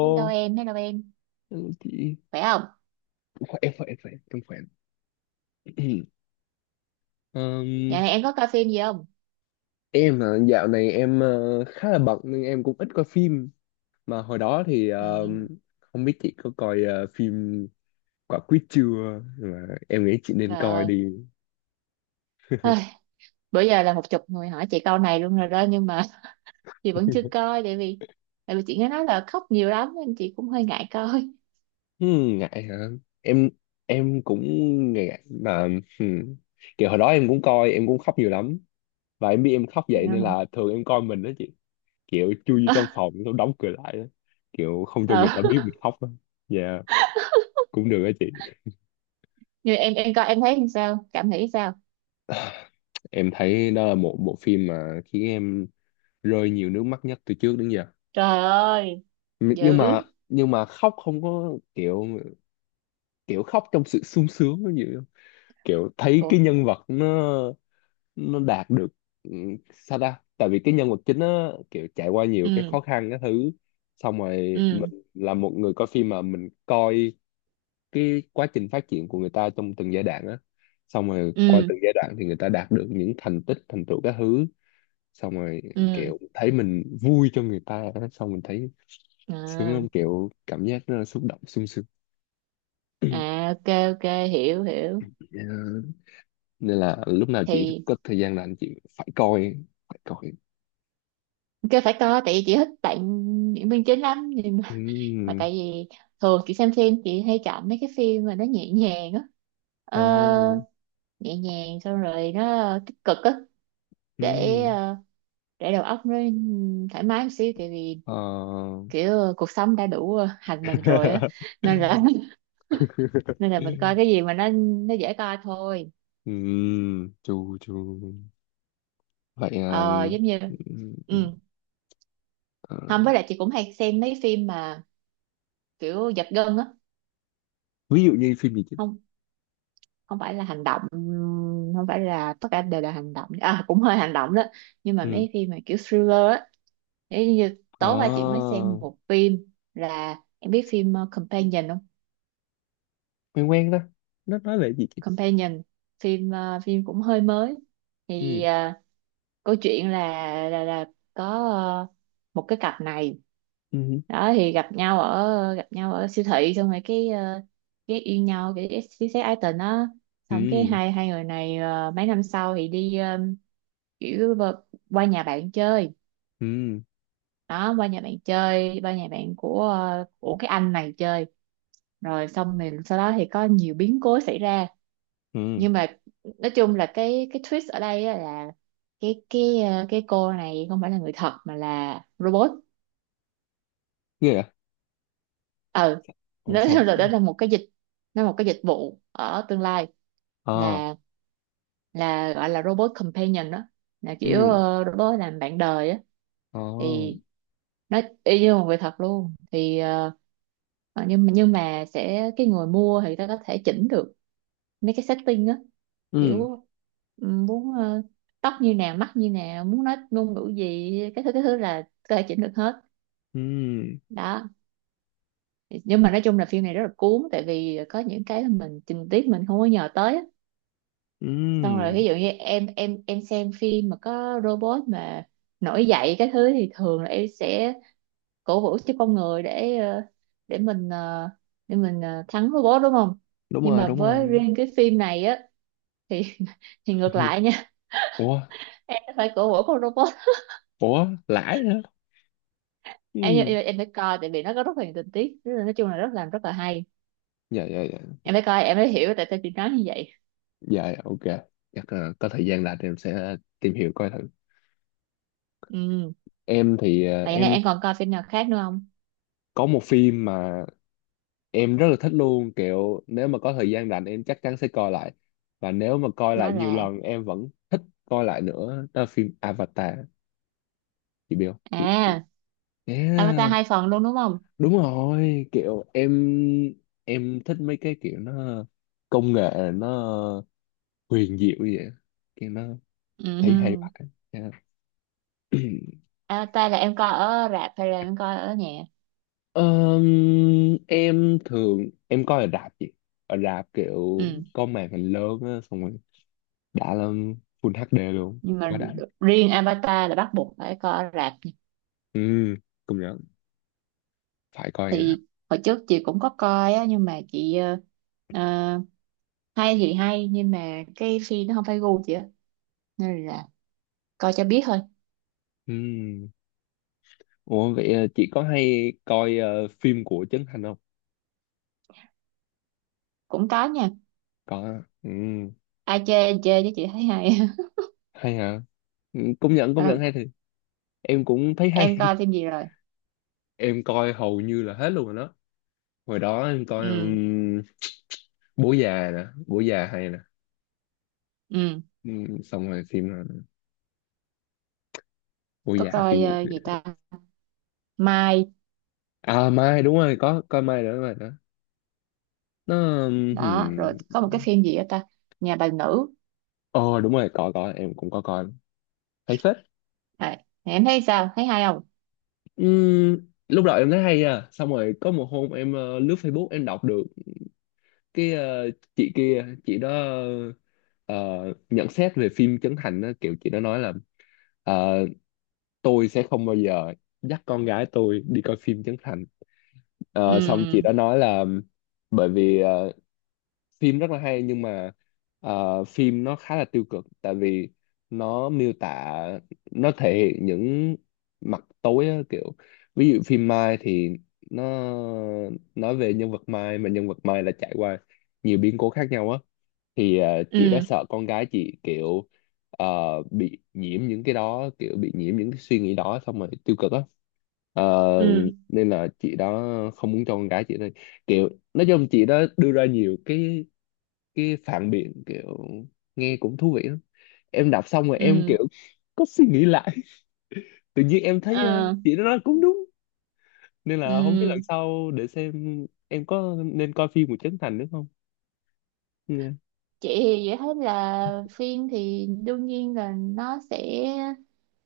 Hello em, hello em. hello chị. Khỏe không? Khỏe, khỏe, khỏe, em khỏe. Ừm, Dạo này em có coi phim gì không? em là dạo này em khá là bận nên em cũng ít coi phim. Mà hồi đó thì Ừ, không biết chị có coi phim Quả Quýt chưa? Mà em nghĩ chị nên trời coi ơi. đi. Ôi, bữa giờ là một chục người hỏi chị câu này luôn rồi đó, nhưng mà chị vẫn chưa coi, tại vì chị nghe nói là khóc nhiều lắm nên chị cũng hơi ngại coi. Hmm, ngại hả? Em em cũng ngại mà hmm. Kiểu hồi đó em cũng coi, em cũng khóc nhiều lắm. Và em biết em khóc vậy Hiểu nên không? là thường em coi mình đó kiểu chui vô trong phòng xong đóng cửa lại á, kiểu không cho Ờ. người ta biết mình khóc á. Dạ, cũng được á chị. Như em coi em thấy làm sao? Cảm nghĩ sao? Em thấy đó là một bộ phim mà khiến em rơi nhiều nước mắt nhất từ trước đến giờ. Trời ơi, Nhưng mà dữ. nhưng mà khóc không có kiểu, kiểu khóc trong sự sung sướng nó nhiều, kiểu thấy Ủa. cái nhân vật nó đạt được, ừ, sao ta, tại vì cái nhân vật chính nó kiểu trải qua nhiều cái Ừ, khó khăn cái thứ, xong rồi ừ, mình là một người coi phim mà mình coi cái quá trình phát triển của người ta trong từng giai đoạn á, xong rồi qua ừ, từng giai đoạn thì người ta đạt được những thành tích thành tựu các thứ, xong rồi ừ. kiểu thấy mình vui cho người ta á, xong mình thấy sướng À, lắm, kiểu cảm giác nó xúc động sung sướng. à, ok ok, hiểu hiểu. Ờ, nên là lúc nào chị Thì có thời gian là anh chị phải coi, phải coi. ok phải coi, tại vì chị thích bạn diễn viên chính lắm, nhưng mà Ừm, tại vì thường chị xem phim chị hay chọn mấy cái phim mà nó nhẹ nhàng á. ờ, Ờ, nhẹ nhàng xong rồi nó tích cực á, để ừm, ờ, để đầu óc nó thoải mái một xíu, tại vì ờ. kiểu cuộc sống đã đủ hành mình rồi á, nên là nên là mình coi cái gì mà nó dễ coi thôi. Chu chu, vậy Ờ Giống như ừm, ừ, ờ, không, với lại chị cũng hay xem mấy phim mà kiểu giật gân á. ví dụ như phim gì chứ? Không, không phải là hành động, không phải là tất cả đều là hành động, à cũng hơi hành động đó, nhưng mà Ừ, mấy phim mà kiểu thriller á. Thế như ờ, tối qua chị mới xem một phim, là em biết phim Companion không? quen quen đó, nó nói về gì chứ? Companion, phim phim cũng hơi mới. Ừ, Thì câu chuyện là có một cái cặp này ừ, đó, thì gặp nhau ở siêu thị, xong rồi cái yêu nhau, cái xí xét ái tình á. Xong cái ừ, hai hai người này mấy năm sau thì đi kiểu qua nhà bạn chơi, ừ, đó qua nhà bạn chơi, qua nhà bạn của cái anh này chơi, rồi xong mình sau đó thì có nhiều biến cố xảy ra. ừ, Nhưng mà nói chung là cái twist ở đây á là cái cô này không phải là người thật mà là robot. ghê à? Ừ, Ồ nó sao? là đó là một cái dịch, nó là một cái dịch vụ ở tương lai, Ờ, là là gọi là robot companion đó, là kiểu ừ, robot làm bạn đời á. ờ, Thì nó y như một người thật luôn. Thì nhưng mà sẽ cái người mua thì ta có thể chỉnh được mấy cái setting á. ừ, Kiểu muốn tóc như nào, mắt như nào, muốn nói ngôn ngữ gì, cái thứ là có thể chỉnh được hết ừ, đó. Nhưng mà nói chung là phim này rất là cuốn, tại vì có những cái là mình tình tiết mình không có nhờ tới á. Xong rồi ừ, ví dụ như em xem phim mà có robot mà nổi dậy cái thứ, thì thường là em sẽ cổ vũ cho con người, để ờ, để mình ờ, để mình ờ, thắng robot đúng không. đúng Nhưng rồi, mà đúng với rồi. riêng cái phim này á thì thì ngược lại nha. Ủa, Em phải cổ vũ con robot. ủa lãi hả? em em, Ừ, em phải coi, tại vì nó có rất là nhiều tình tiết. Nói chung là rất làm rất là hay. dạ dạ dạ. Em phải coi em mới hiểu tại sao chị nói như vậy. Dạ dạ, ok. Chắc là có thời gian là em sẽ tìm hiểu coi thử. Ừ, Em thì vậy này em còn coi phim nào khác nữa không? có một phim mà em rất là thích luôn, kiểu nếu mà có thời gian rảnh em chắc chắn sẽ coi lại, và nếu mà coi Đó lại nhiều là lần em vẫn thích coi lại nữa, đó là phim Avatar. Chị biết không chị? à Avatar Yeah, hai phần luôn đúng không? đúng rồi, kiểu em thích mấy cái kiểu nó, công nghệ nó huyền diệu như vậy, kiểu nó thấy hay Ừ. vậy. Yeah. Avatar là em coi ở rạp hay là em coi ở nhà? Ờm, em thường coi ở rạp chị, ở rạp kiểu Ừ. có màn hình lớn á, xong rồi đã lắm, full HD luôn, Nhưng mà quá đã. riêng Avatar là bắt buộc phải coi ở rạp. Ừ, công nhận, phải coi rồi đó. Thì hồi trước chị cũng có coi á, nhưng mà chị ờ, hay thì hay nhưng mà cái phim nó không phải gu chị á, nên là coi cho biết thôi. Ừ, ủa vậy chị có hay coi phim của Trấn Thành không? Cũng có nha, Có. Ừ, ai chê thì chê chứ chị thấy hay. hay hả? Ừ, công nhận Ừ. hay thì em cũng thấy hay. Em coi phim gì rồi? Em coi hầu như là hết luôn rồi đó. Hồi đó em coi Ừ. Bố già nè, bố già hay nè. Ừ. Xong rồi phim nào nữa? Bố Có già, phim coi gì nữa? gì ta, Mai. À, mai đúng rồi, có coi mai nữa mà đó. Nó Đó rồi ừm, có một cái phim gì đó ta, nhà bà nữ. ờ đúng rồi, có em cũng có coi, thấy phết. Đấy. Thế em thấy sao? Thấy hay không? Lúc đầu em thấy hay à, xong rồi có một hôm em lướt Facebook em đọc được cái chị kia, chị đó ờ, nhận xét về phim Trấn Thành á, kiểu chị đó nói là ờ, tôi sẽ không bao giờ dắt con gái tôi đi coi phim Trấn Thành. Ờ, xong chị Ừ, đó nói là bởi vì phim rất là hay nhưng mà phim nó khá là tiêu cực tại vì nó miêu tả, nó thể hiện những mặt tối á, kiểu ví dụ phim Mai thì nó nói về nhân vật Mai, mà nhân vật Mai là trải qua nhiều biến cố khác nhau á, thì chị đó ừ, sợ con gái chị kiểu ờ, bị nhiễm những cái đó, kiểu bị nhiễm những cái suy nghĩ đó xong rồi tiêu cực á. Ờ, ừ, nên là chị đó không muốn cho con gái chị thôi, kiểu nói chung chị đó đưa ra nhiều cái phản biện, kiểu nghe cũng thú vị lắm. Em đọc xong rồi em ừ, kiểu có suy nghĩ lại. Tự nhiên em thấy ờ, chị nó nói cũng đúng, nên là không biết lần ừ. sau để xem em có nên coi phim của Trấn Thành nữa không nha. Chị thì chị thấy là phim thì đương nhiên là nó sẽ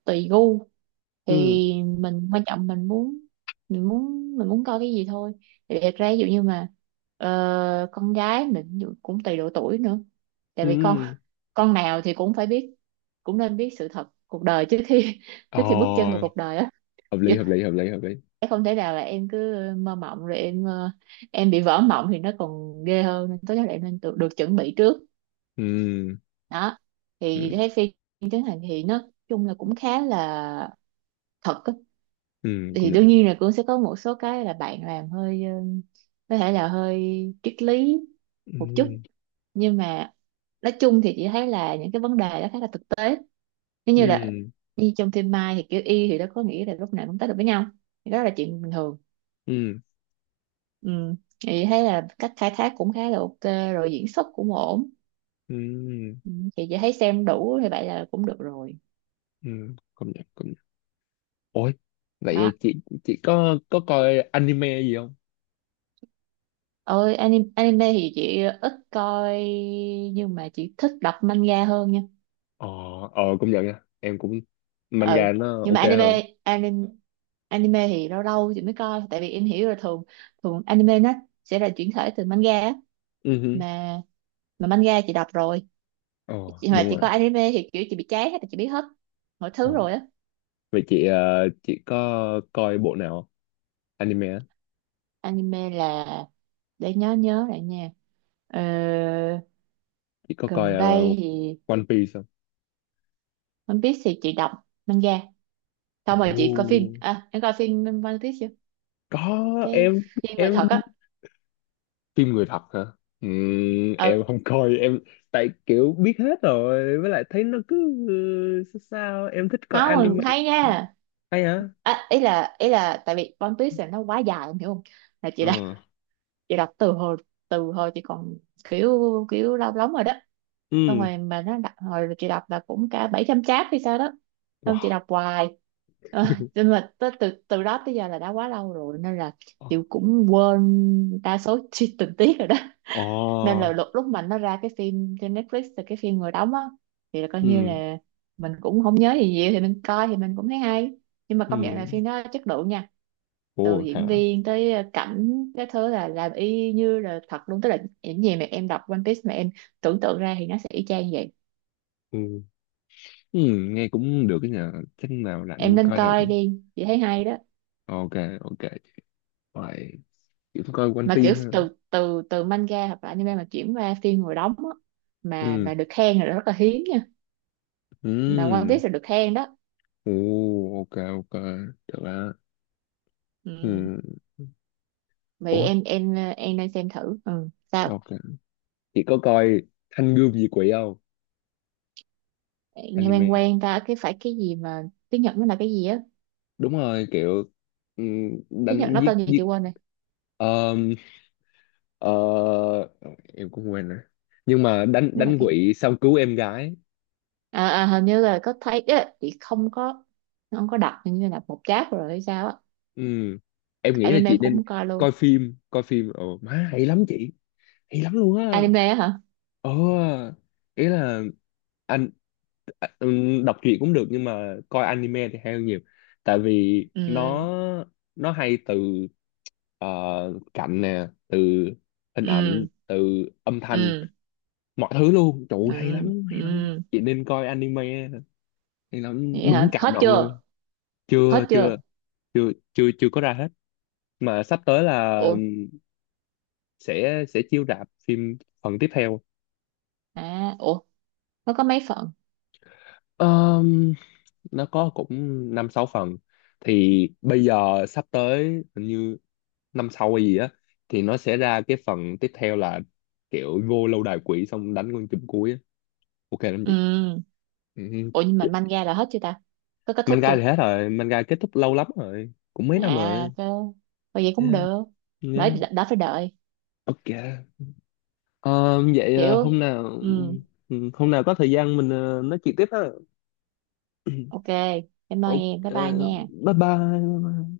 tùy gu. Thì Ừ, mình quan trọng mình muốn mình muốn coi cái gì thôi. Thì thật ra ví dụ như mà con gái mình ví dụ cũng tùy độ tuổi nữa. Tại vì con ừ, con nào thì cũng phải biết, cũng nên biết sự thật cuộc đời trước khi bước chân vào ờ, cuộc đời á. hợp lý hợp lý hợp lý hợp lý. Không thể nào là em cứ mơ mộng rồi em em bị vỡ mộng thì nó còn ghê hơn, nên tốt nhất là em nên được, được chuẩn bị trước Ừ, đó. Thì ừ, thấy phim Trấn Thành thì nó chung là cũng khá là thật á. ừ, Thì công nhận. đương nhiên là cũng sẽ có một số cái là bạn làm hơi có thể là hơi triết lý một chút, Ừ, nhưng mà nói chung thì chị thấy là những cái vấn đề đó khá là thực tế. Nếu như là ừ, như trong phim Mai, thì kiểu y thì nó có nghĩa là lúc nào cũng tới được với nhau thì đó là chuyện bình thường. ừ, Ừ. Chị thấy là cách khai thác cũng khá là ok, rồi diễn xuất cũng ổn. ừ, Ừ. Chị chỉ thấy xem đủ thì vậy là cũng được rồi ừ, công nhận công nhận. Ôi, đó. vậy chị có coi anime gì không? Ôi, anime, anime thì chị ít coi, nhưng mà chị thích đọc manga hơn nha. Ờ, ờ, công nhận nha, em cũng Ừ, manga nó nhưng ok mà hơn. anime anime anime thì lâu lâu chị mới coi, tại vì em hiểu là thường thường anime nó sẽ là chuyển thể từ manga á. Ừ hứ. mà mà manga chị đọc rồi, Ờ, chị mà đúng. Ừ. chị Rồi. coi anime thì kiểu chị bị chán hết, chị biết hết mọi Ờ. thứ rồi á. Vậy chị chị có coi bộ nào không? Anime á. Anime là để nhớ nhớ lại nha. Ờ, Chị có coi gần đây thì One Piece không? One Piece thì chị đọc manga, Ồ. xong rồi chị coi phim, à em coi phim One Piece chưa, Có. cái em phim người thật em á. phim người thật hả? Ừ, Em không coi, em tại kiểu biết hết rồi với lại thấy nó cứ sao sao, em thích coi không anime. mình hay nha. Hay hả? À, ý là tại vì One Piece là nó quá dài em hiểu không, là chị Ừ, vậy là từ hồi chị còn kiểu kiểu lâu lắm rồi đó. Xong ừ, rồi mà nó đặt hồi chị đọc là cũng cả 700 chat hay sao đó, xong chị wow, đọc hoài. Ờ, nhưng mà tới từ từ đó tới giờ là đã quá lâu rồi nên là chị cũng quên đa số chi tình tiết rồi đó. ồ, Nên là lúc lúc mà nó ra cái phim trên Netflix là cái phim người đóng á thì là coi như ừ, là mình cũng không nhớ gì nhiều, thì mình coi thì mình cũng thấy hay. Nhưng mà ừ, công nhận là phim đó chất lượng nha. Từ ồ thế diễn hả? viên tới cảnh cái thứ là làm y như là thật luôn, tức là những gì mà em đọc One Piece mà em tưởng tượng ra thì nó sẽ y chang vậy. Ừ. Ừ, nghe cũng được cái nhà, chắc nào rảnh Em không nên coi thử. coi đi, chị thấy hay đó. Ok, ok, vậy chỉ coi One Mà Piece kiểu ha. từ từ từ manga hoặc là anime mà chuyển qua phim ngồi đóng á, mà Ừ, mà được khen là rất là hiếm nha. Mà One ừ, Piece là được khen đó. ồ, ok ok, được á. Ừ. Ừ, Vì ủa, em em nên xem thử ừ sao. ok chị có coi Thanh Gươm Diệt Quỷ không? Nghe quen Anime. quen ta, cái phải cái gì mà tiếng Nhật nó là cái gì á. Đúng rồi, kiểu ừ, Tiếng Nhật đánh nó giết tên gì chị giết. quên rồi. ờ, ờ, em cũng quên rồi, nhưng mà đánh Nó là đánh cái, quỷ xong cứu em gái. à, à, hình như là có thấy ấy, chị không có đọc, hình như là một cháp rồi hay sao á. Ừ, em nghĩ là Anime chị cũng nên không coi luôn. coi phim, coi phim, ồ má hay lắm chị, hay lắm luôn á. Anime á hả. Ờ, ý là anh, à, đọc truyện cũng được nhưng mà coi anime thì hay hơn nhiều, tại vì Ừ, nó hay từ ờ, cảnh nè, từ hình ảnh, ừ, từ âm thanh, ừ, mọi thứ luôn, trời ơi, hay ừ, lắm ừ. hay lắm, chị nên coi anime, hay lắm Vậy đúng, hả, cảm hết động luôn. chưa? Chưa Hết chưa? chưa, chưa chưa chưa có ra hết, mà sắp tới là Ủa. Sẽ chiếu rạp phim phần tiếp theo. À ủa, nó có mấy phần? Ờ, nó có cũng năm sáu phần, thì bây giờ sắp tới hình như năm sau hay gì á, thì nó sẽ ra cái phần tiếp theo là kiểu vô lâu đài quỷ xong đánh con chùm cuối á. Ok lắm chị. Ừ. Ừ. Ủa nhưng mà manga là hết chưa ta? Có kết thúc Manga chưa? thì hết rồi, manga kết thúc lâu lắm rồi, cũng mấy năm À rồi. cơ, vậy cũng Yeah, được. Đợi yeah. đã, phải đợi Ok. Ờ, vậy kiểu, hôm nào, ừ, ừ, hôm nào có thời gian mình nói chuyện tiếp ha. ok. Cảm ơn Ok, em, bye bye nha. bye bye.